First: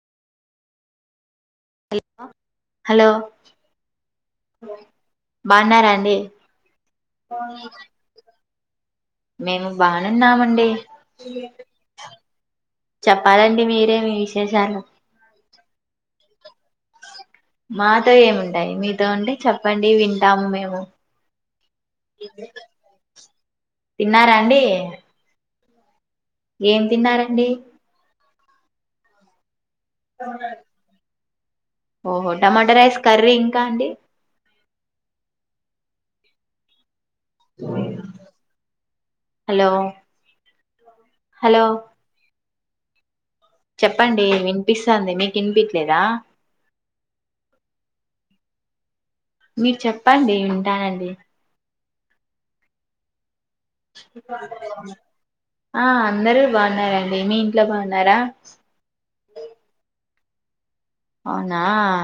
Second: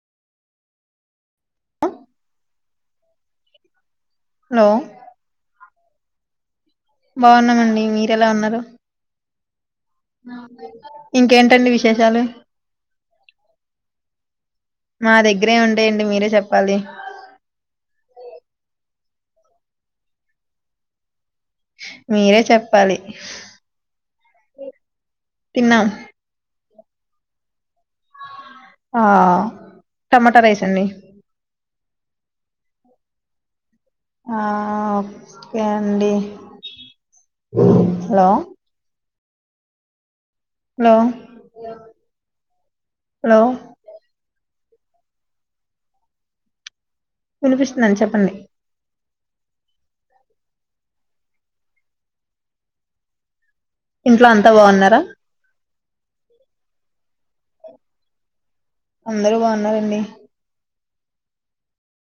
hello hello బాగున్నారాండి బాగున్నామండి మీరెలా ఉన్నరు మేము బానేన్నామండి ఇంకేంటండి విశేషాలు చెప్పాలండి మీరేమి విశేషాలు మా దగ్గరే ఉంటాయండి మీరే చెప్పాలి మాతో ఏముంటాయి మీతో ఉంటే చెప్పండి వింటాము మేము మీరే చెప్పాలి తిన్నారా అండి తిన్నాం ఏం తిన్నారండి ఆ టమాటా రైస్ అండి ఓహో టమాటా రైస్ కర్రీ ఇంకా అండి ఆ ఓకే అండి hello hello hello hello hello చెప్పండి వినిపిస్తుంది మీకు వినిపిట్లేదా వినిపిస్తుదండి చెప్పండి మీరు చెప్పండి వింటానండి ఇంట్లో అంతా బాగున్నారా ఆ అందరూ బాగున్నారండి మీ ఇంట్లో బాగున్నారా అందరూ బాగున్నారండి అవునా